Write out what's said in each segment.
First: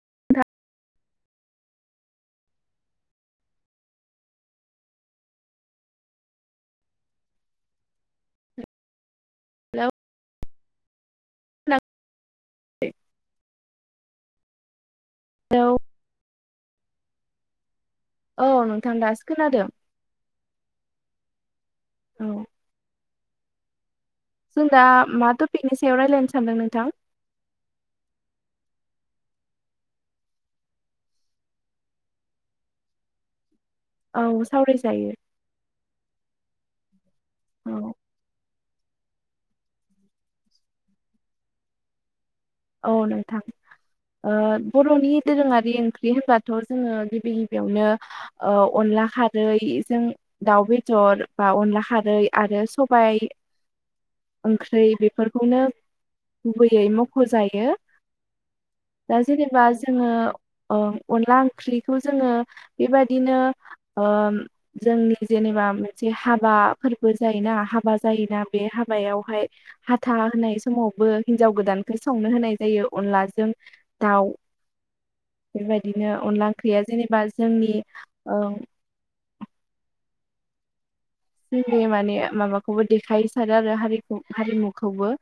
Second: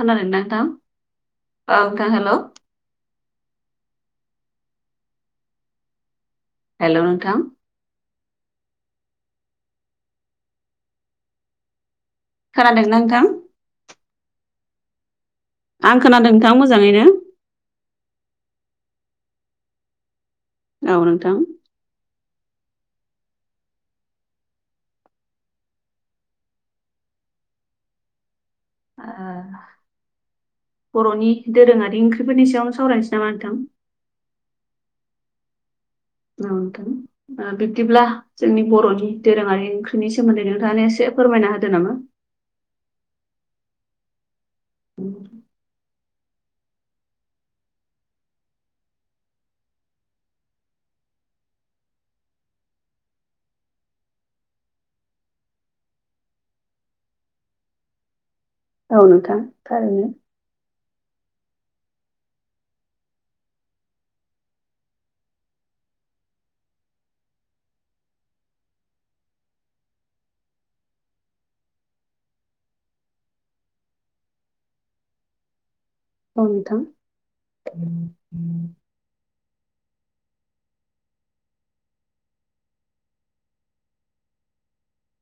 खोनादों ना हेलौ नोंथां औ [unintelligible] हेल' नोंथां हेल' खोनादोंना नोंथां? हेल' आं खोनादों नोंथां मोजाङैनो औ नोंथां दासो खोनादों औ नोंथां औ जों दा मा टपिकनि सायाव रायज्लायनो सानदों नोंथां? ओ बर'नि दोरोङारि ओंख्रिफोरनि सायावनो सावरायनोसै नामा नोंथां? औ सावरायजायो औ नोंथां ओ औ बिदिब्ला जोंनि बर'नि दोरोङारि ओंख्रिनि सोमोन्दै नोंथाङा एसे फोरमायना होदो नामा? औ नोंथां ओ बर'नि दोरोङारि ओं ख्रि होनबाथ' जोङो गिबि गिबियावनो ओ अनला खारैजों दाउ बेदर बा अनला खारै आरो सबाय ओंख्रि बेफोरखौनो गुबैयै मख'जायो। औ दा नोंथां जेनेबा थारैनो जोङो ओ अनला ओंख्रिखौ जोङो बेबादिनो ओ जोंनि जेनेबा मोनसे हाबाफोरबो जायोना हाबा जायोना बे हाबायावहाय हाथा होनाय समावबो हिनजाव गोदान खौ संनो होनाय जायो अनलाजों दाउ बेबायदिनो औ अनला नोंथां। ओंख्रिया जेनेबा जोंनि जोंनि माने माबाखौबो देखाय सारो आरो हारिखौ हारिमुखौबो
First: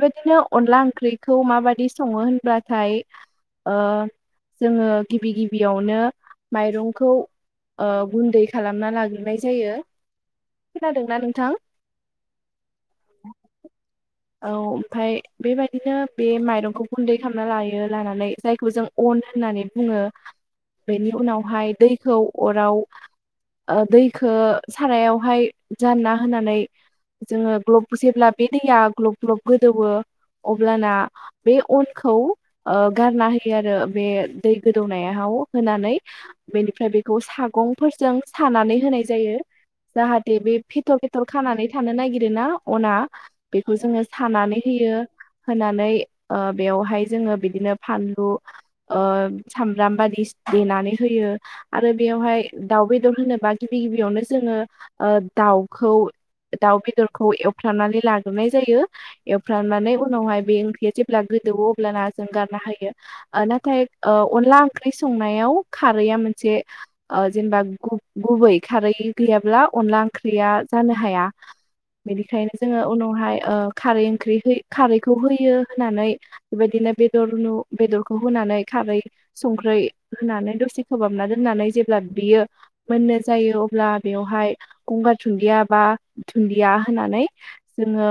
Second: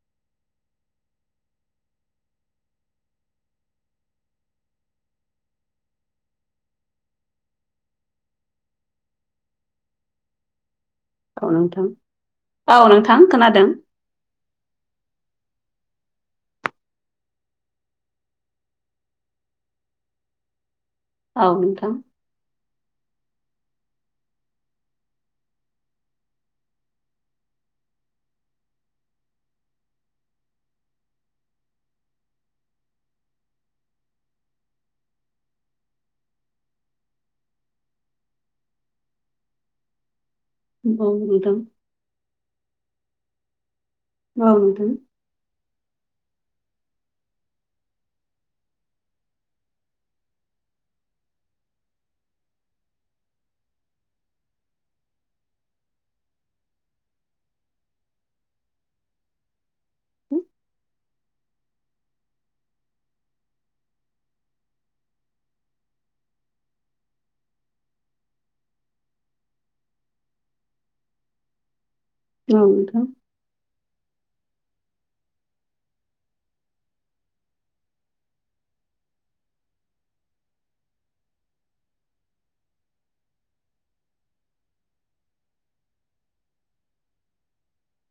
बेबायदिनो अनला ओंख्रिखौ माबादि सङो होनब्लाथाय ओ जोङो गिबि गिबियावनो माइरंखौ ओ गुन्दै खालामना लाग्रोनाय जायो। खोनादोंना नों औ नोंथां औ नोंथां खोनादों औ ओमफ्राय बेबायदिनो बे माइरंखौ गुन्दै खालामना लायो लानानै जायखौ जों अन होननानै बुङो [inaudible] बेनि औ उनावहाय नोंथां। दैखौ अराव ओ दैखौ सारायाव हाय जानना होनानै जोङो ग्लब जेब्ला बे दैया ग्लब ग्लब गोदौवो अब्लाना बे अनखौ ओ गारना होयो आरो बे दै गोदौनायाव होनानै बेनिफ्राय बेखौ सागंफोरजों सानानै होनाय जायो। जाहाथे बे फेथर औ फेथर नोंथां खानानै थानो नागिर ना अना बेखौ जोङो औ सानानै नोंथां होयो होनानै ओ बेवहाय जोङो बिदिनो फानलु ओ सामब्राम बादि देनानै होयो। आरो बेवहाय दाउ बेदर होनोबा गिबि गिबियावनो जोङो ओ दाउखौ दाउ बेदरखौ एवफ्रनानै लाग्रोनाय जायो। एवफ्रामनाने उनावहाय बे ओंख्रिया जेब्ला गोदौवो अब्लाना जों गारना होयो। ओ नाथाय ओ अनला ओंख्रि संनायाव खारैया मोनसे ओ जेनेबा गु-गुबै खारै गैयाबा ब्ला अनला ओंख्रिया जानो हाया बेनिखायनो औ जोङो नोंथां उनावहाय ओ खारै ओंख्रि हो खारैखौ होयो होननानै बेबायदिनो बेदर न बेदरखौ होनानै खारै संख्रै होनानै दसे खोबहाबना दोननानै जेब्ला बियो मोननो जायो अब्ला बेवहाय गंगार दुनदिया बा दुन्दिया होननानै जोङो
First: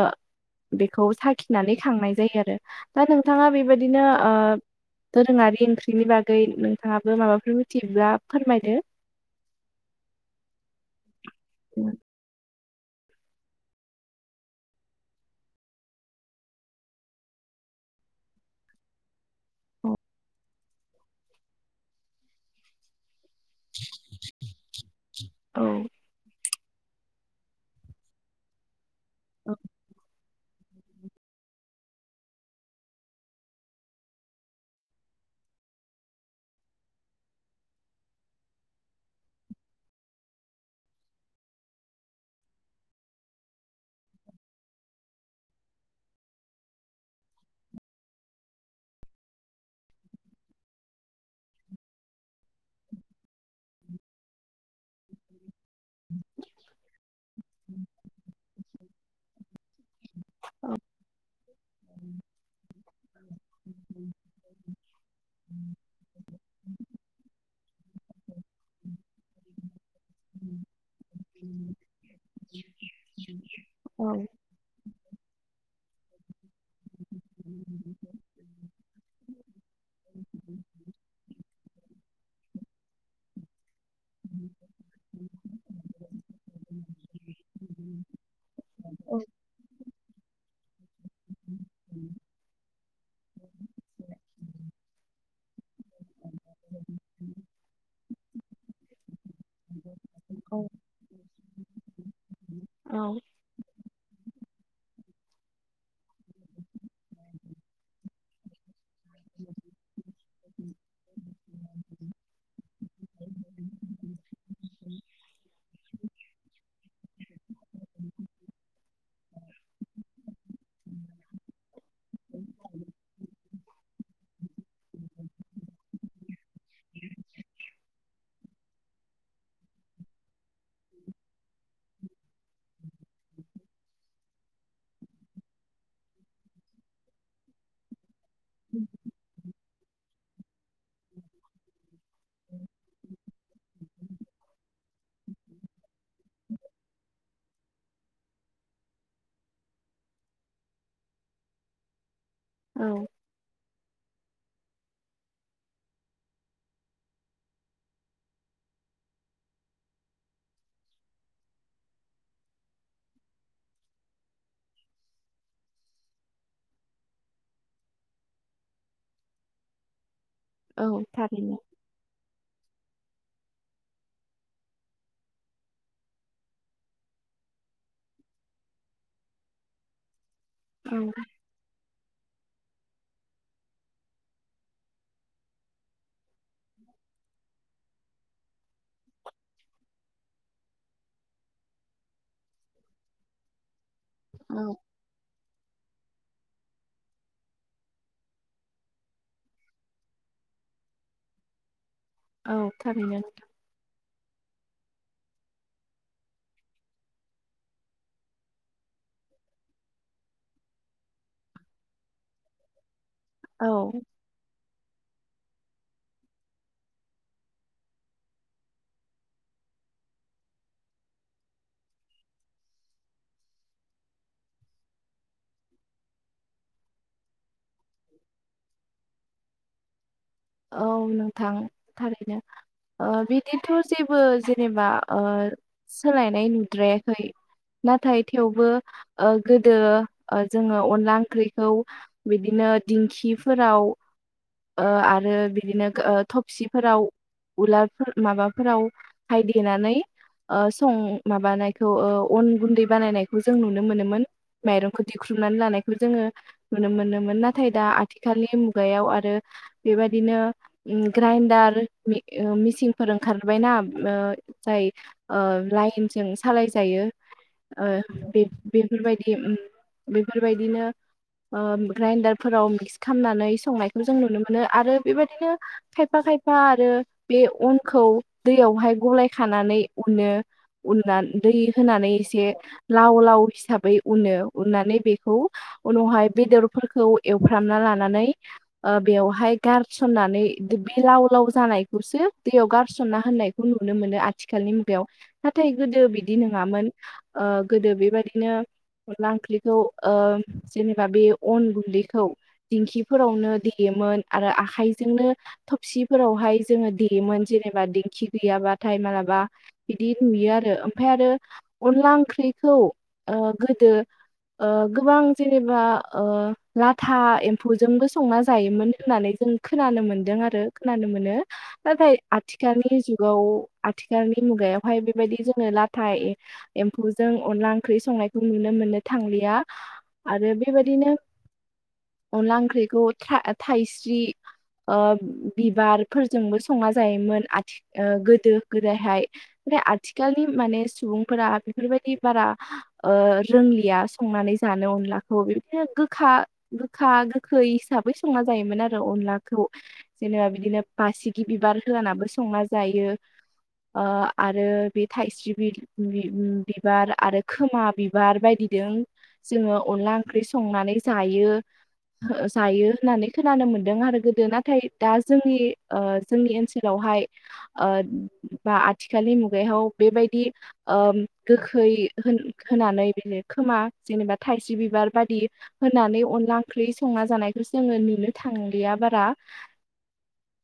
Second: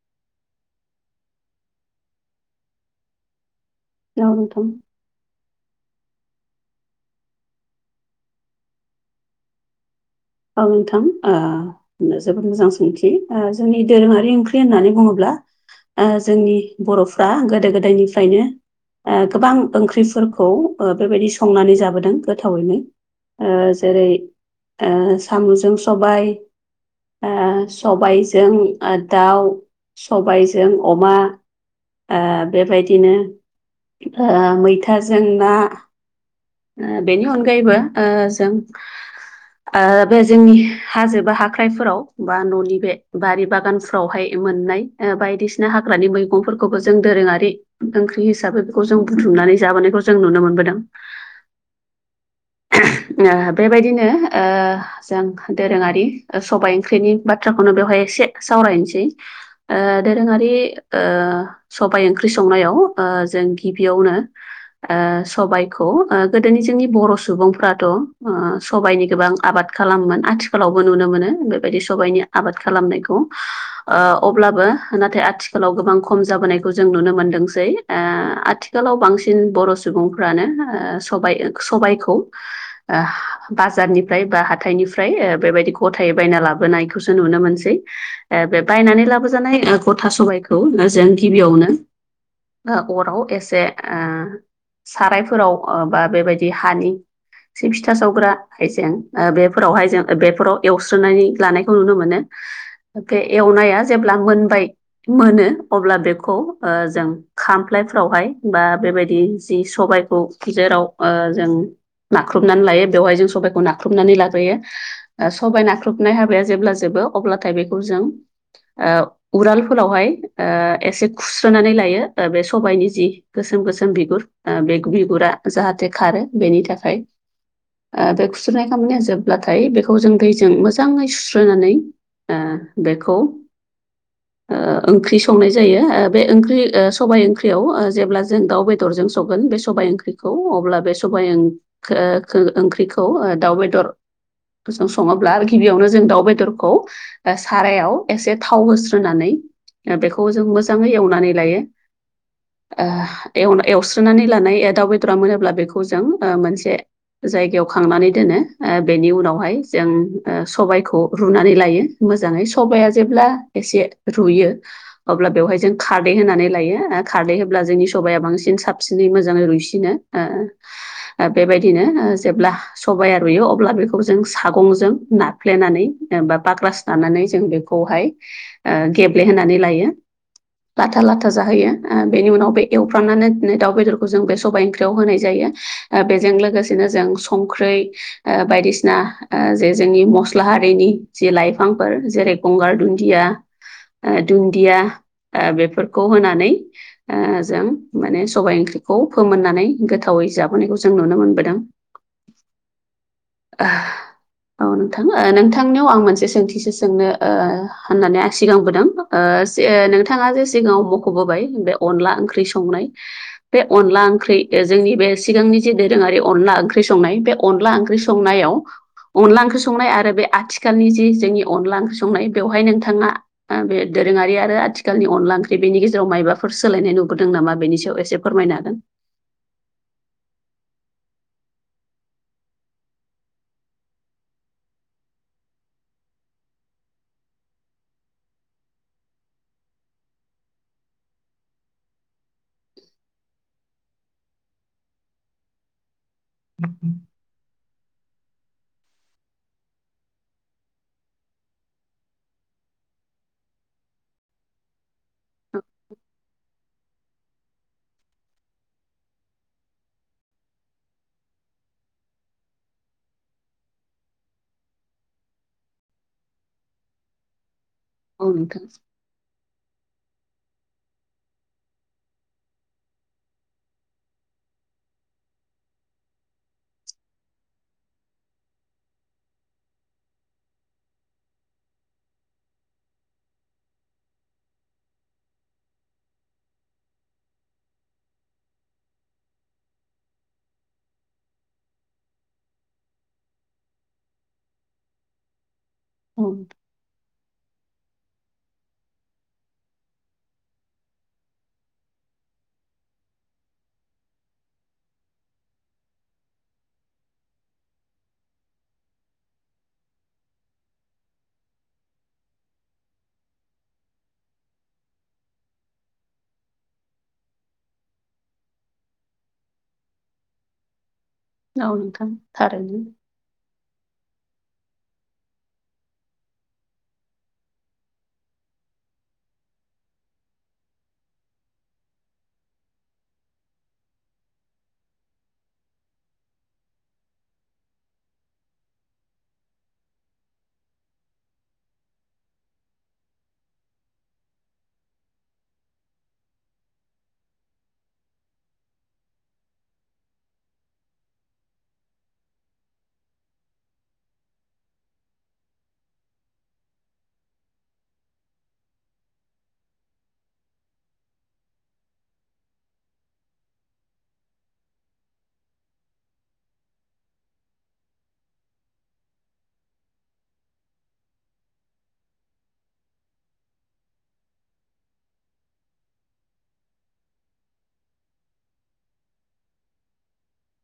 बेखौ साखिनानै खांनाय जायो आरो दा नोंथाङा बेबायदिनो औ ओ नोंथां। दोरोङारि ओंख्रिनि बागै नोंथाङाबो माबाफोर मिथियोब्ला फोरमायदो औ नोंथां औ ओ जोबोद मोजां सोंथि ओ जोंनि दोरोङारि ओंख्रि होननानै बुङोब्ला ओ जोंनि बर'फ्रा गोदो गोदायनिफ्रायनो ओ गोबां ओंख्रिफोरखौ ओ बेबायदि संनानै जाबोदों गोथावैनो ओ जेरै ओ साम'जों औ सब बाय ओ सबायजों दाउ सबायजों जों अमा ओ बेबायदिनो ओ मैथाजों ना ओ बेनि अनगायैबो ओ जों ओ बे जोंनि हाजो बा हाख्राइफोराव बा न'नि बे बारि बागानफ्रावहाय मोननाय ओ बायदिसिना हाग्रानि मैगंफोरखौबो जों दोरोङारि ओंख्रि हिसाबै बेखौ जों बुथ्रुमनानै जाबोनायखौ जों नुनो मोनबोदों। ओ बेबायदिनो ओ जों दोरोङारि सबाय ओंख्रिनि बाथ्राखौनो बेवहाय एसे सावरायनोसै ओ दोरोङारि ओ सबाय ओंख्रि संनायाव ओ जों गिबियावनो ओ सबायखौ ओ गोदोनि जोंनि बर' सुबुं सुबुंफ्राथ' ओ सबायनि गोबां आबाद खालामोन आथिखालावबो नुनो मोनो बेबायदि सबायाइनि आबाद खालामनायखौ ओ औ अब्लाबो नाथाय आथिखालाव गोबां खम जाबोनायखौ जों नुनो मोनदोंसै ओ आथि सोलाव बांसिन बर' सुबुंफ्रानो ओ सबाय सबायखौ ओ बाजारनिफ्राय बा हाथाइनि ओमफ्राय ओ बेबायदि गथायै बायना लाबोनायखौसो नुनो मोनसै ओ बे बायनानै औ लाबोजानाय ओ गथा सबायखौ ओ जों गिबियावनो ओ ओ अराव एसे ओ सारायफोराव ओ बा बेबायदि बे हानि जि फिथा सावग्रा हाइजें ओ बेफोरावहाय जों ओ बेफोराव एवस्रोनानै लानायखौ नुनो मोनो बे एवनाया जेब्ला मोनबाय मोनो अब्ला बेखौ ओ जों खामफ्लायफ्रावहाय बा बेबायदि जि सबायखौ जेराव ओ जों नाख्रुबनानै लायो बेवहाय जों सबाइखौ नाख्रुबनानै लाग्रोयो। ओ सबाय नाख्रुबनाय हाबाया जेब्ला जोबो अब्लाथाय बेखौ जों ओ उरालफोरावहाय ओ एसे खुस्रोनानै लायो ओ बे सबाइनि जि गोसोम गोसोम बिगुर ओ बे बिगुरा जाहाथे खारो बेनि थाखाय ओ बे खुस्रुनाय खामानिया जोबब्लाथाय बेखौ जों दैजों मोजाङै सुस्रोनानै ओ बेखौ ओ ओंख्रि संनाय जायो ओ बे ओंख्रि ओ सबाय ओंख्रियाव ओ जेब्ला जों दाउ बेदरजों संगोन बे सबाय ओंख्रिखौ अब्ला बे सबाय ओं खो ओ खो ओंख्रिखौ ओ दाउ बेदर खो जों सङोब्ला आरो गिबियावनो जों दाउ बेदरखौ दा सारायाव एसे थाव होस्रोनानै ओ बेखौ जों मोजाङै एवनानै लायो। ओ एव‌ ना एवस्रोनानै लानाय ओ दाव बेद फुरा मोनोब्ला बेखौ जों ओ मोनसे जायगायाव खांनानै दोनो ओ बेनि उनावहाय जों ओ सबायखौ रुनानै लायो। मोजाङै सबाइआ जेब्ला एसे रुयो अब्ला बेवहाय जों खारदै होनानै लायो ओ खारदै होब्ला जोंनि सबाया बांसिन साबसिनै मोजाङै रुइसिनो। ओ औ ओ थारैनो बेबायदिनो ओ जेब्ला सबाया रुइयो अब्ला बेखौ जों सागंजों नाफ्लेनानै बा बाग्रास लानानै जों बेखौहाय ओ गेब्लेहोनानै लायो। औ लाथा लाथा जाहैयो ओ बेनि उनाव बे एवफ्रामनानै इदिनो दाउ बेदरखौ जों बे सबाय ओंख ख्रियाव होनाय जायो बेजों लोगोसेनो जों संख्रै ओ बायदिसिना ओ जे जोंनि मस्लाहारिनि जि लाइफांफोर जेरै गंगार दुन्दिया ओ औ दुन्दिया ओ बेफोरखौ होनानै ओ जों माने सबाय ओंख्रिखौ फोमोननानै गोथावै जाबोनायखौ जों नुनो मोनबोदों। औ थारैनो नोंथां। वोहो औ नोंथां ओ नोंथांनियाव आं मोनसे सोंथिसो सोंनो ओ होननानै आं सिगांबोदों ओ से नोंथाङा जे सिगाङाव मख'बोबाय बे अनला ओंख्रि संनाय बे औ अनला ओंख्रि ओ जोंनि बे सिगांनि जे दोरोङारि अनला ओंख्रि संनाय बे अनला ओंख्रि संनायाव अनला ओंख्रि संनाय आरो बे आथिखालनि जे जोंनि अनला ओंख्रि संनाय बेवहाय नोंथाङा ओ बे दोरोङारि आरो आथिखालनि अनला ओंख्रि बेनि गेजेराव मायबाफोर सोलायनाय नुबोदों नामा बेनि स सायाव एसे फोरमायनो हागोन औ नोंथां थारैनो ओ बिदिथ' जेबो जेनेबा ओ सोलायनाय नुद्रायाखै नाथाय थेवबो ओ गोदो ओ जोङो अनला ओंख्रिखौ बिदिनो दिंखिफोराव ओ आर रो बिदिनो गो ओ थबसिफोराव उलारफोर माबाफोराव फाय देनानै ओ सं माबानायखौ ओ अन गुन्दै बानायनायखौ जों नुनो मोनोमोन। माइरंखौ दिेख्रुबनानै लानायखौ जोङो नुनो मोनोमोन नाथाय दा आथिखालनि मुगायाव आरो बेबायदिनो उम ग्राइन्डार मि ओ मिचिनफोर ओंखारबायना उम जाय ओ लाइनजों सालाय जायो ओ औ बेफ बेफ नोंथां बेफोरबायदि बेफोरबायदिनो ग्राइडारफोराव मिक्स खालामनानै संनायखौ जों नुनो मोनो आरो बेबायदिनो खायफा खायफा आरो उननानै दै होनानै एसे लाव लाव हिसाबै उनो उननानै बेखौ उनावहाय बेदरफोरखौ एवफ्रामना लानानै बेवहाय गारसननानै बे लाव लाव जानायखौसो दैयाव गारसनना होननायखौ नुनो मोनो आ आथिखालनि मुगायाव नाथाय गोदो औ बिदि नङामोन गोदो बेबादिनो अनला ओंख्रिखौ जेनेबा बे अन गुन्दैखौ दिंखिफोरावनो देयोमोन आरो आखाइजोंनो थबसिफोरावहाय जोङो देयोमोन जेनेबा दिेंखि गैयाबाथाय मालाबा बिदि नुयो आरो ओमफ्राय आरो अनला ओंख्रिखौ गोदो गोबां जेनेबा लाथा एम्फौजोंबो संना जायोमोन। होननानै जों खोनानो मोनदों आरो खोनानो मोनो औ नोंथां नाथाय थारैनो आथिखालनि जुगाव आथिखालनि मुगायावहाय बेबायदि जोङो लाथा एम्फौजों अनला ओंख्रि संनायखौ नुनो मोननो थांलिया आरो बेबायदिनो अनला ओंख्रिखौ थाइस्रि ओ बिबारफोरजोंबो संना जायोमोन आथि गोदो गोदायहाय बे आथिखालनि माने सुबुंफोरा बेफोरबायदि बारा रोंलिया संनानै जानो अनलाखौ बिदिनो गोखा गोखा गोखै हिसाबै संना जायोमोन आरो अनलाखौ जेनेबा बिदिनो मासिगि बिबार होआानाबो संना जायो। आरो बे थाइस्रि बिल बिबार आरो खोमा बिबार बायदिदों जोङो अनला ओंख्रि संनानै जायो जायो। होननानै खोनानो मोनदों आरो गोदो नाथाय दा जोंनि जोंनि ओनसोलावहाय ओ बा आथिखालनि मुगायाव बेबायदि गोखै होन होनानै बि खोमा जेनेबा थाइसे बिबार बायदि होननानै अनला ओंख्रि संना जानायखौ जोङो नुनो थांलिया बारा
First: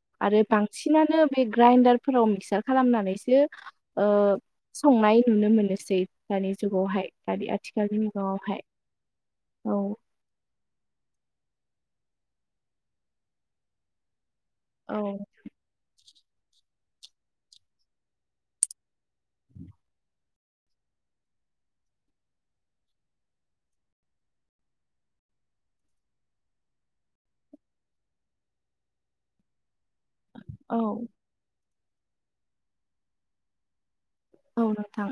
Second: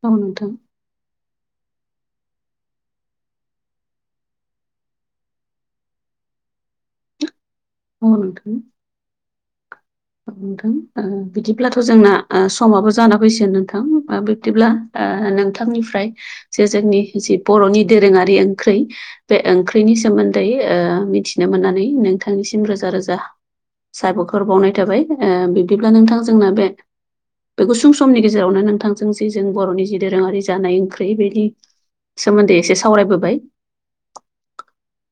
औ आरो नोंथां बांसिन बांसिनानो बे ग्राइन्डारफोराव मिक्सार खालामनानैसो संनाय नुनो मोनोसै दानि जुगावहाय बादि आथिखालनि औ नोंथां मुगङावहाय औ नोंथां बिदिब्लाथ' जोंना समाबो जाना फैगोन नोंथां बे बिदिब्ला औ नोंथांनिफ्राय जे जोंनि जि बर'नि दोरोङारि ओंख्रि बे ओंख्रिनि सोमोन्दै मिथिनो मोननानै नोंथांनिसिम रोजा रोजा। साबायखर बावनाय थाबाय बिब्दिब्ला नोंथां जोंना बे बे गुसुं समनि गेजेरावनो नोंथांजों जे जों बर'नि जि दोरोङारि औ जानाय ओंख्रि बेनि सोमोन्दै एसे सावरायबोबाय औ नोंथां।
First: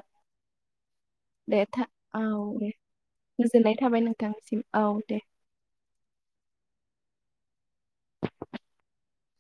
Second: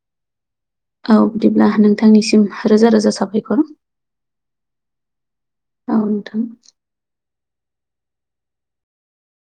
औ दे बिदिब्ला था औ नोंथांनिसिम दे रोजा रोजा साबायखर गोजोननाय थाबाय नोंथांसिम औ दे औ नोंथां।